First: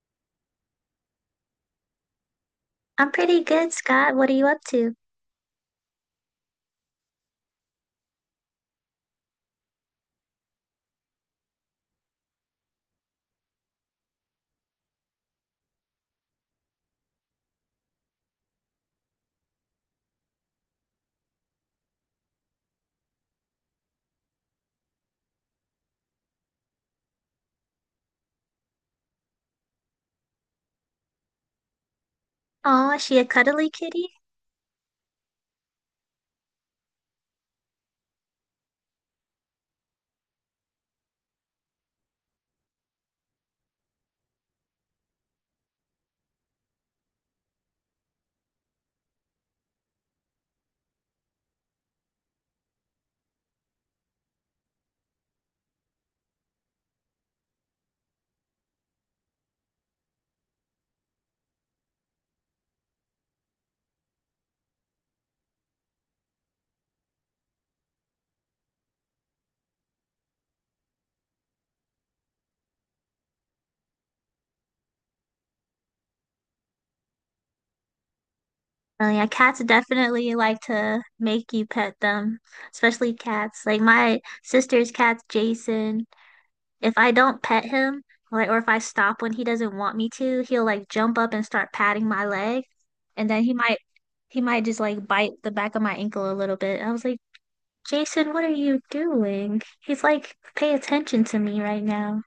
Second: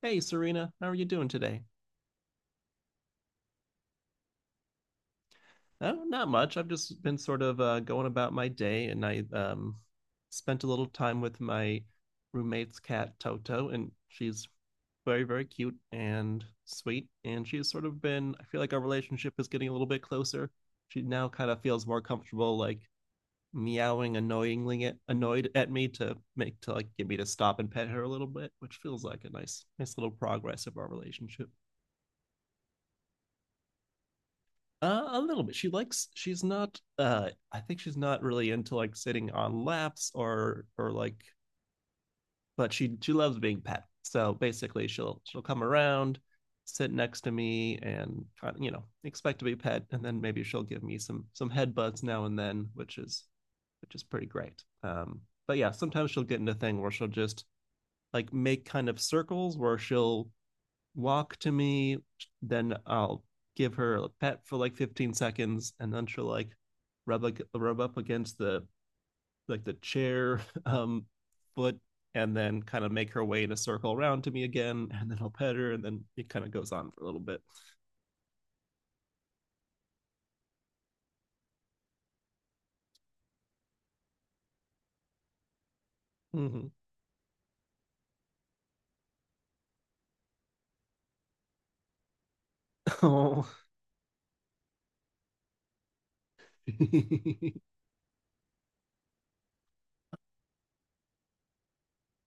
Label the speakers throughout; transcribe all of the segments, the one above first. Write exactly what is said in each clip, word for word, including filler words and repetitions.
Speaker 1: Hey, Serena, how are you doing today?
Speaker 2: I'm pretty good, Scott. What are you up to?
Speaker 1: Oh, not much. I've just been sort of uh, going about my day, and I um, spent a little time with my roommate's cat, Toto, and she's very, very cute and sweet. And she's sort of been, I feel like our relationship is getting a little bit closer. She now kind of feels more comfortable, like meowing annoyingly at, annoyed at me to make to like get me to stop and pet her a little bit, which feels like a nice, nice little progress of our relationship.
Speaker 2: Oh, is she a cuddly kitty?
Speaker 1: Uh, a little bit. She likes. She's not. Uh, I think she's not really into like sitting on laps or or like. But she she loves being pet. So basically, she'll she'll come around, sit next to me, and you know expect to be pet, and then maybe she'll give me some some headbutts now and then, which is which is pretty great. Um, but yeah, sometimes she'll get into a thing where she'll just like make kind of circles where she'll walk to me. Then I'll give her a pet for like fifteen seconds, and then she'll like rub ag- rub up against the like the chair um foot, and then kind of make her way in a circle around to me again, and then I'll pet her, and then it kind of goes on for a little bit.
Speaker 2: Oh yeah, cats definitely like to make you pet them, especially cats. Like my sister's cat's Jason.
Speaker 1: Hmm.
Speaker 2: If I don't pet him, like or if I stop when he doesn't want me to, he'll like jump up and start patting my leg, and then
Speaker 1: Oh.
Speaker 2: he might he might just like bite the back of my ankle a little bit. I was like, Jason, what are you doing? He's like, pay attention to me right now.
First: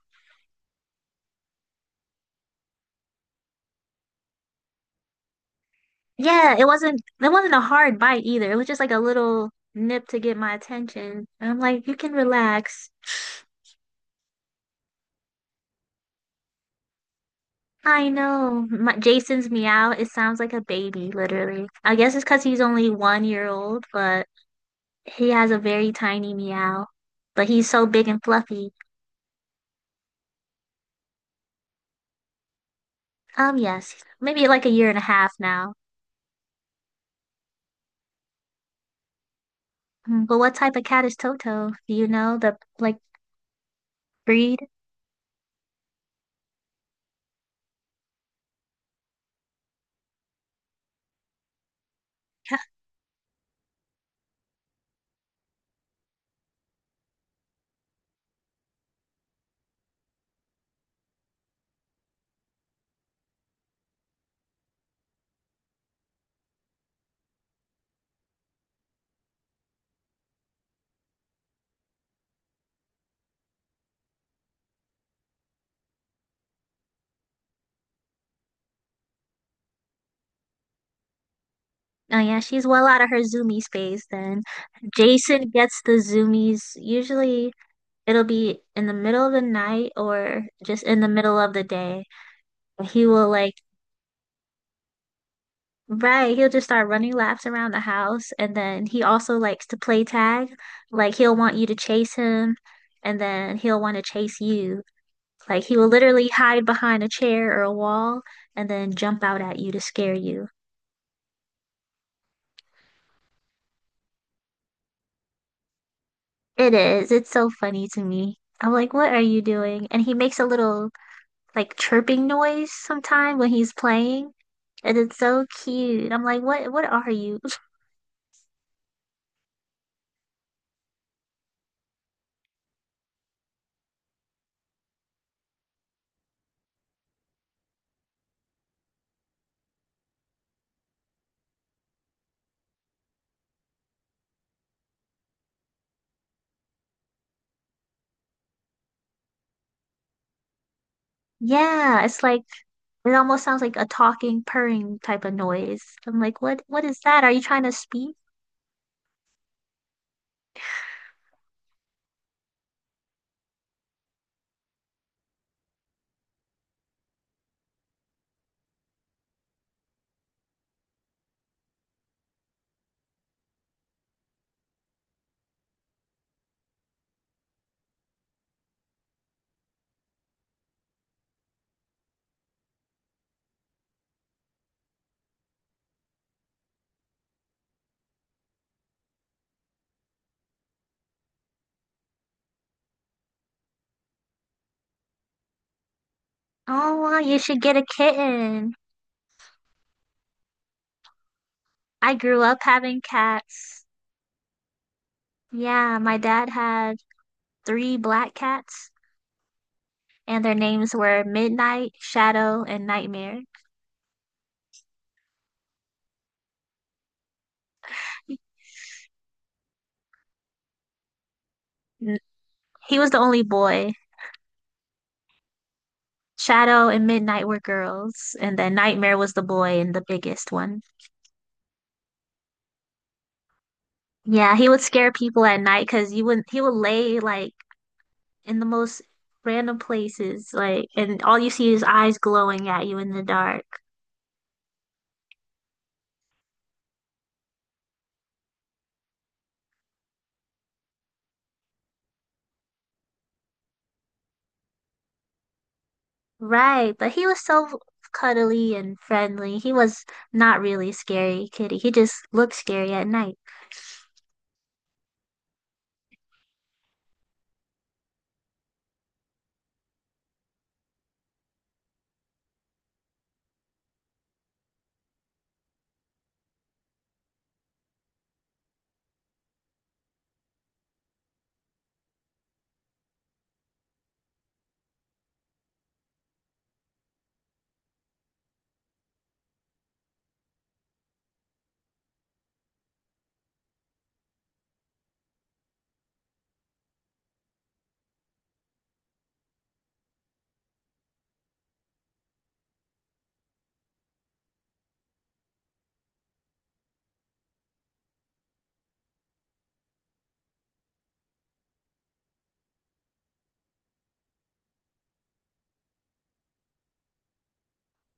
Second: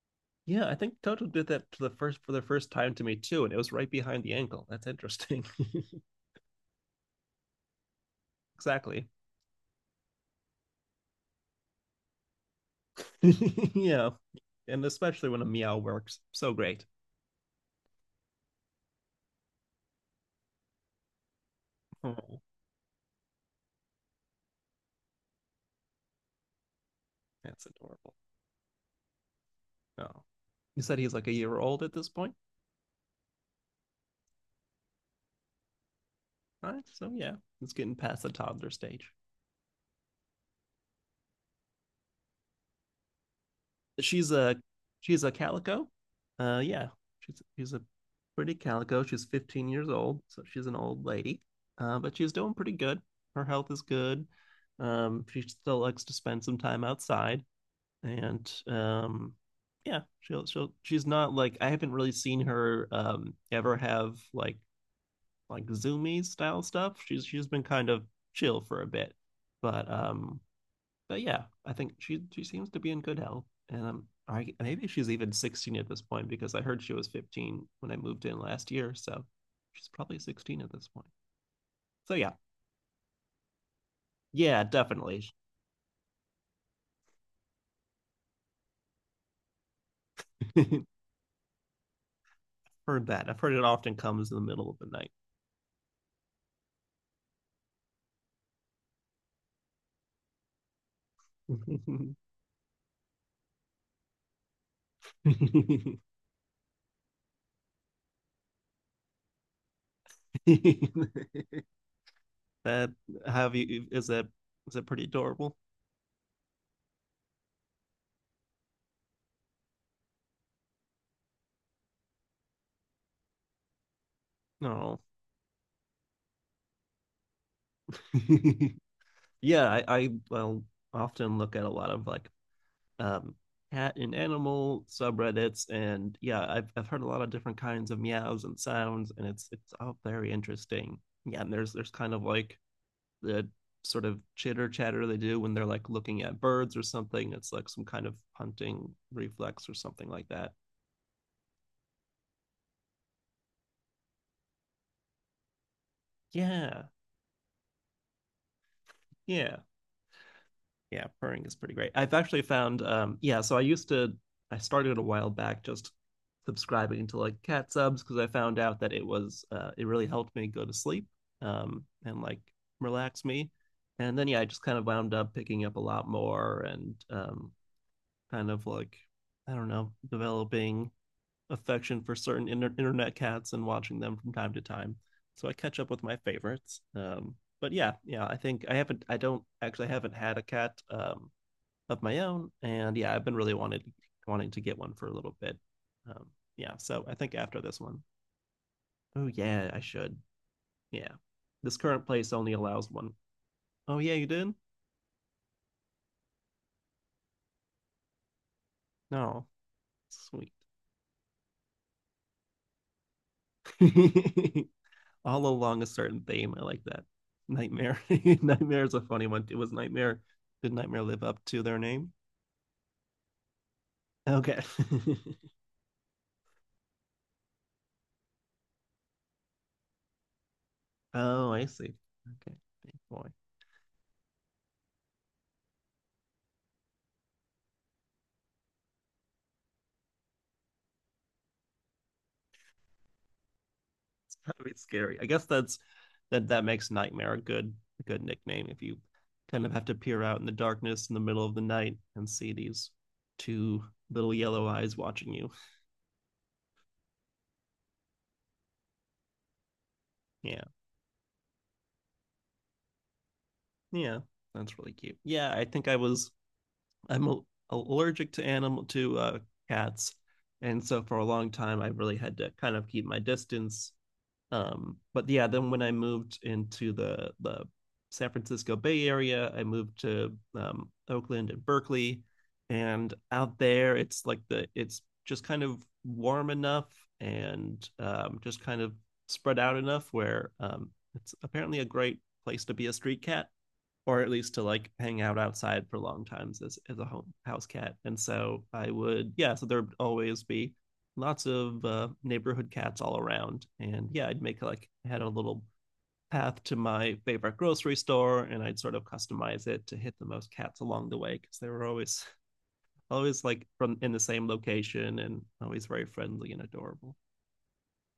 Speaker 1: Yeah, I think Toto did that to the first for the first time to me too, and it was right behind the ankle. That's interesting.
Speaker 2: Yeah, it wasn't it wasn't a hard bite either. It was just like a
Speaker 1: Exactly.
Speaker 2: little nip to get my attention. And I'm like, you can relax.
Speaker 1: Yeah, and especially when a meow works, so great.
Speaker 2: I know. My, Jason's meow, it sounds like a baby, literally. I guess it's
Speaker 1: Oh.
Speaker 2: because he's only one year old, but he has a very tiny meow. But
Speaker 1: That's
Speaker 2: he's so big
Speaker 1: adorable.
Speaker 2: and fluffy.
Speaker 1: Oh. You said he's like a year old at this point?
Speaker 2: Um, yes, maybe like a year and a half now.
Speaker 1: All right, so yeah, it's getting past the toddler stage.
Speaker 2: Mm, but what type of cat is Toto? Do you know the like
Speaker 1: She's a
Speaker 2: breed?
Speaker 1: she's a calico. Uh yeah. She's she's a pretty calico. She's fifteen years old, so she's an old lady. Uh, but she's doing pretty good. Her health is good. Um, she still likes to spend some time outside, and um, yeah, she'll she'll she's not like I haven't really seen her um ever have like like zoomy style stuff. She's she's been kind of chill for a bit, but um, but yeah, I think she she seems to be in good health, and um, I maybe she's even sixteen at this point because I heard she was fifteen when I moved in last year, so she's probably sixteen at this point. So
Speaker 2: Oh
Speaker 1: yeah,
Speaker 2: yeah, she's well out of her Zoomies phase then.
Speaker 1: yeah, definitely.
Speaker 2: Jason gets the zoomies usually. It'll be in the middle of the night or just in the middle of the day.
Speaker 1: Heard
Speaker 2: He
Speaker 1: that.
Speaker 2: will
Speaker 1: I've heard
Speaker 2: like,
Speaker 1: it often comes in the middle of the night.
Speaker 2: right, he'll just start running laps around the house. And then he also likes to play tag. Like, he'll want you to chase him and then he'll want to chase you. Like, he will literally hide behind a chair or a wall and then jump out at you to scare you.
Speaker 1: that have you is that is that pretty adorable?
Speaker 2: It is. It's so funny to me. I'm like, what are you doing? And he makes a little like chirping noise sometime when he's playing. And
Speaker 1: No.
Speaker 2: it's so cute. I'm like, what what are you?
Speaker 1: Yeah, I, I well often look at a lot of like um cat and animal subreddits and yeah, I've I've heard a lot of different kinds of meows and sounds and it's it's all very interesting. Yeah, and there's there's kind of like the sort of chitter chatter they do when they're like looking at birds or something. It's like some kind of hunting reflex or something like that.
Speaker 2: Yeah, it's like it almost sounds like a talking, purring type of noise. I'm like, what what
Speaker 1: Yeah.
Speaker 2: is that? Are you trying to speak?
Speaker 1: Yeah. Yeah, purring is pretty great. I've actually found, um yeah, so I used to, I started a while back just subscribing to like cat subs because I found out that it was uh it really helped me go to sleep, um and like relax me. And then yeah, I just kind of wound up picking up a lot more and um kind of like, I don't know, developing affection for certain inter- internet cats and watching them from time to time, so I catch up with my favorites. Um but yeah, yeah, I think i haven't I don't actually I haven't had a cat um of my own, and yeah, I've been really wanted wanting to get one for a little bit. Um, yeah,
Speaker 2: Oh,
Speaker 1: so I
Speaker 2: wow,
Speaker 1: think
Speaker 2: you should
Speaker 1: after
Speaker 2: get
Speaker 1: this
Speaker 2: a
Speaker 1: one,
Speaker 2: kitten.
Speaker 1: oh yeah, I should. Yeah, this current
Speaker 2: I
Speaker 1: place
Speaker 2: grew
Speaker 1: only
Speaker 2: up
Speaker 1: allows
Speaker 2: having
Speaker 1: one.
Speaker 2: cats.
Speaker 1: Oh yeah, you did?
Speaker 2: Yeah, my dad had three black cats,
Speaker 1: No,
Speaker 2: and their
Speaker 1: sweet.
Speaker 2: names were Midnight, Shadow, and Nightmare.
Speaker 1: All along a certain theme. I like that. Nightmare. Nightmare is a funny one. It was Nightmare. Did Nightmare live up to their name?
Speaker 2: N- He was the only boy.
Speaker 1: Okay.
Speaker 2: Shadow and Midnight were girls, and then Nightmare was the boy and the biggest one.
Speaker 1: Oh, I see. Okay. Big boy.
Speaker 2: Yeah, he would scare people at night because you would he would lay like in the most random places, like and all you see is eyes glowing at you in the dark.
Speaker 1: It's kind of scary. I guess that's that that makes nightmare a good a good nickname if you kind of have to peer out in the darkness in the middle of the night and see these two little yellow eyes watching you.
Speaker 2: Right, but he was so cuddly and friendly. He was not
Speaker 1: Yeah.
Speaker 2: really scary kitty. He just looked scary at night.
Speaker 1: Yeah. That's really cute. Yeah, I think I was I'm a- allergic to animal to uh cats. And so for a long time I really had to kind of keep my distance. Um, but yeah, then when I moved into the the San Francisco Bay Area, I moved to um, Oakland and Berkeley, and out there it's like the it's just kind of warm enough and um, just kind of spread out enough where um, it's apparently a great place to be a street cat, or at least to like hang out outside for long times as as a home house cat. And so I would, yeah, so there would always be lots of uh, neighborhood cats all around. And yeah, I'd make, like I had a little path to my favorite grocery store and I'd sort of customize it to hit the most cats along the way because they were always always like from in the same location and always very friendly and adorable.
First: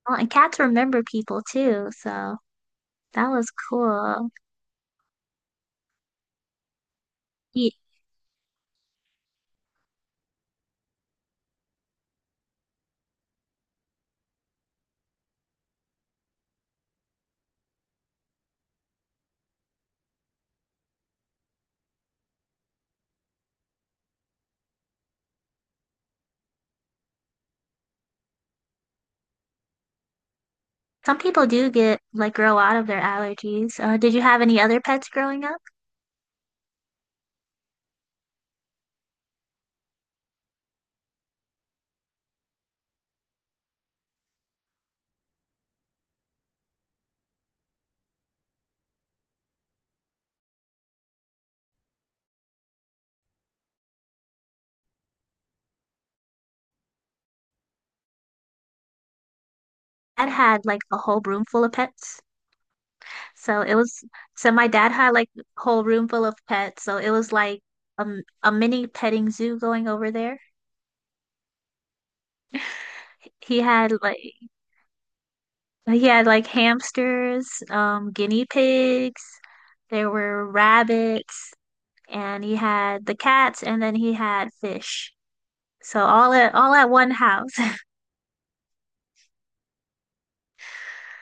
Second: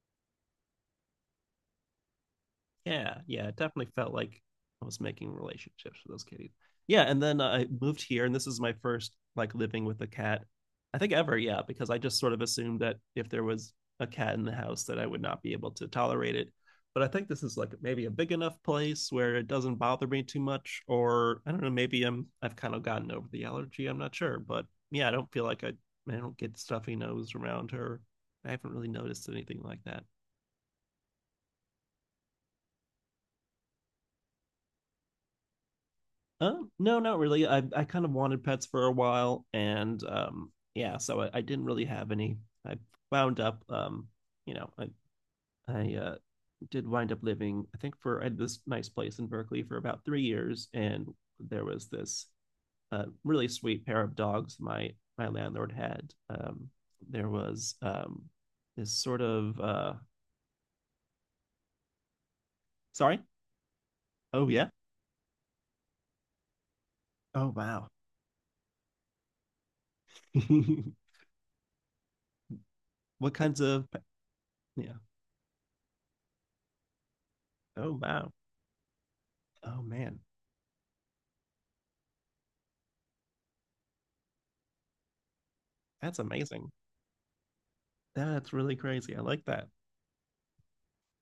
Speaker 2: Oh, and cats remember people too, so
Speaker 1: Yeah,
Speaker 2: that
Speaker 1: yeah,
Speaker 2: was
Speaker 1: it definitely felt
Speaker 2: cool.
Speaker 1: like I was making relationships with those kitties. Yeah, and then I moved here, and this is my first like living with a cat, I think ever. Yeah, because I just sort of assumed that if there was a cat in the house, that I would not be able to tolerate it. But I think this is like maybe a big enough place where it doesn't bother me too much, or I don't know, maybe I'm I've kind of gotten over the allergy. I'm not sure, but yeah, I don't feel like I I don't get stuffy nose around her. I haven't really noticed anything like that.
Speaker 2: Some people do get like grow out of their allergies. Uh, did you have any other pets growing up?
Speaker 1: Um, no, not really. I I kind of wanted pets for a while, and um, yeah, so I, I didn't really have any. I wound up, um, you know, I I uh, did wind up living. I think for I had this nice place in Berkeley for about three years, and there was this uh, really sweet pair of dogs my my landlord had. Um, there was um, this sort of uh,
Speaker 2: Dad had like a whole room full of pets.
Speaker 1: sorry.
Speaker 2: So it was,
Speaker 1: Oh
Speaker 2: so my
Speaker 1: yeah.
Speaker 2: dad had like a whole room full of pets. So it was
Speaker 1: Oh
Speaker 2: like
Speaker 1: wow.
Speaker 2: um, a mini petting zoo going over there.
Speaker 1: What
Speaker 2: He
Speaker 1: kinds of,
Speaker 2: had like,
Speaker 1: yeah.
Speaker 2: he had like hamsters,
Speaker 1: Oh
Speaker 2: um,
Speaker 1: wow.
Speaker 2: guinea pigs,
Speaker 1: Oh
Speaker 2: there
Speaker 1: man.
Speaker 2: were rabbits, and he had the cats, and then he had fish. So
Speaker 1: That's
Speaker 2: all at
Speaker 1: amazing.
Speaker 2: all at one house.
Speaker 1: That's really crazy. I like that.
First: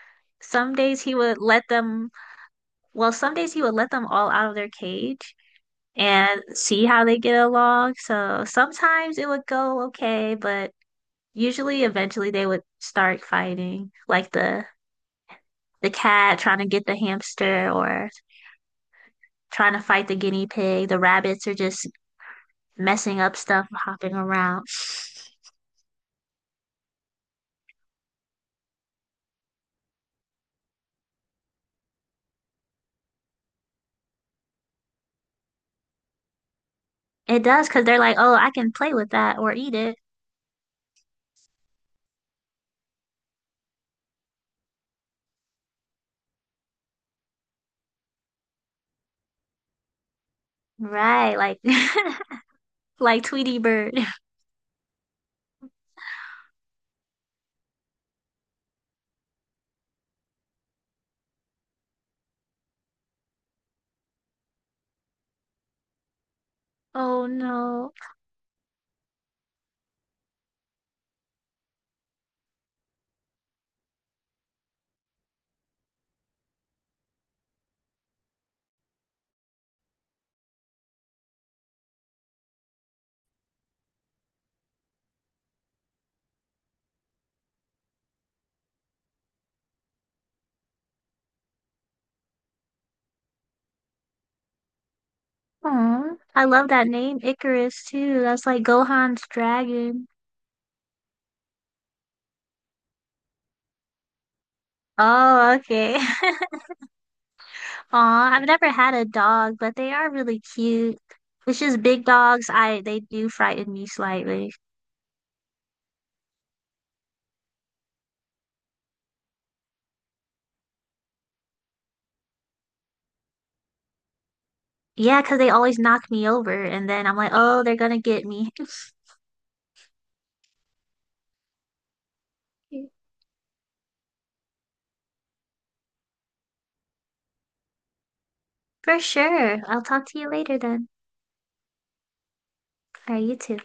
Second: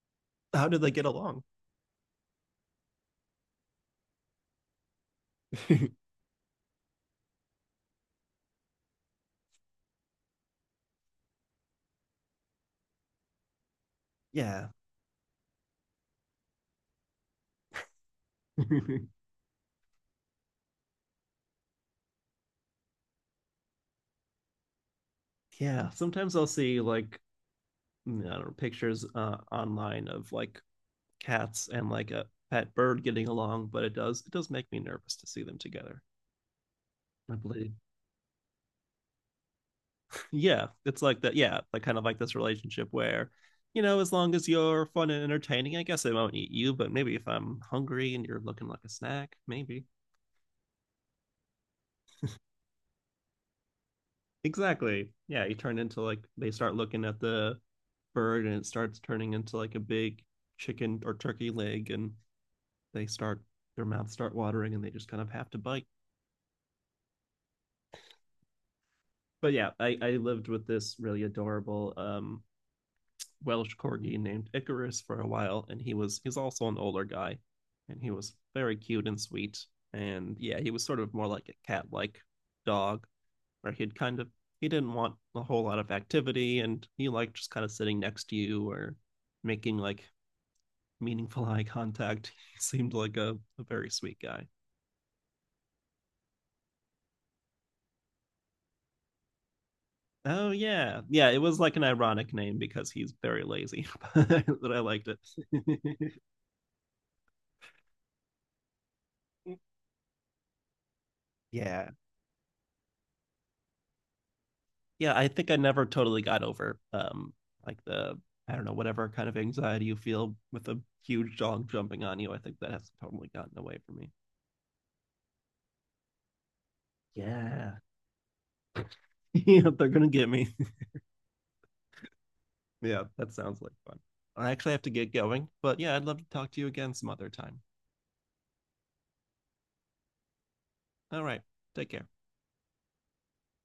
Speaker 1: How
Speaker 2: Some
Speaker 1: did they
Speaker 2: days
Speaker 1: get
Speaker 2: he would
Speaker 1: along?
Speaker 2: let them Well, some days he would let them all out of their cage and see how they get along. So sometimes it would go okay, but usually eventually they would start fighting, like the
Speaker 1: Yeah.
Speaker 2: the cat trying to get the hamster or trying to fight the guinea pig. The rabbits are just messing up stuff, hopping around.
Speaker 1: Yeah. Sometimes I'll see like, mm, I don't know, pictures uh, online of like cats and like a pet bird getting along, but it does it does make me nervous to see them together. I
Speaker 2: It does
Speaker 1: believe.
Speaker 2: because they're like, "Oh, I can play with that or eat it."
Speaker 1: Yeah, it's like that. Yeah, like kind of like this relationship where, you know, as long as you're fun and entertaining, I guess I won't eat you. But maybe if I'm hungry and you're looking like a snack, maybe.
Speaker 2: Right, like like Tweety Bird.
Speaker 1: Exactly. Yeah, you turn into like they start looking at the bird and it starts turning into like a big chicken or turkey leg and they start their mouths start watering and they just kind of have to bite.
Speaker 2: Oh no.
Speaker 1: But yeah, I, I lived with this really adorable um Welsh corgi named Icarus for a while and he was he's also an older guy and he was very cute and sweet and yeah, he was sort of more like a cat-like dog where he'd kind of he didn't want a whole lot of activity and he liked just kind of sitting next to you or making like meaningful eye contact. He seemed like a, a very sweet guy.
Speaker 2: Aw, I love that name, Icarus, too. That's like Gohan's dragon.
Speaker 1: Oh yeah. Yeah, it was like an ironic name because he's very lazy, but I liked
Speaker 2: Oh, okay.
Speaker 1: it.
Speaker 2: Aw, I've never had a dog, but they are really cute. It's just
Speaker 1: Yeah.
Speaker 2: big dogs, I they do frighten me slightly.
Speaker 1: Yeah, I think I never totally got over um like the I don't know, whatever kind of anxiety you feel with a huge dog jumping on you. I think that has totally gotten away from me.
Speaker 2: Yeah, 'cause they always knock me over, and then I'm like, oh, they're
Speaker 1: Yeah.
Speaker 2: gonna get me.
Speaker 1: Yeah, they're gonna get me. Yeah, that sounds like fun. I actually have to get going, but yeah, I'd love to talk to you again some other time.
Speaker 2: For sure. I'll talk to you later then.
Speaker 1: All right, take care.
Speaker 2: All right, you too.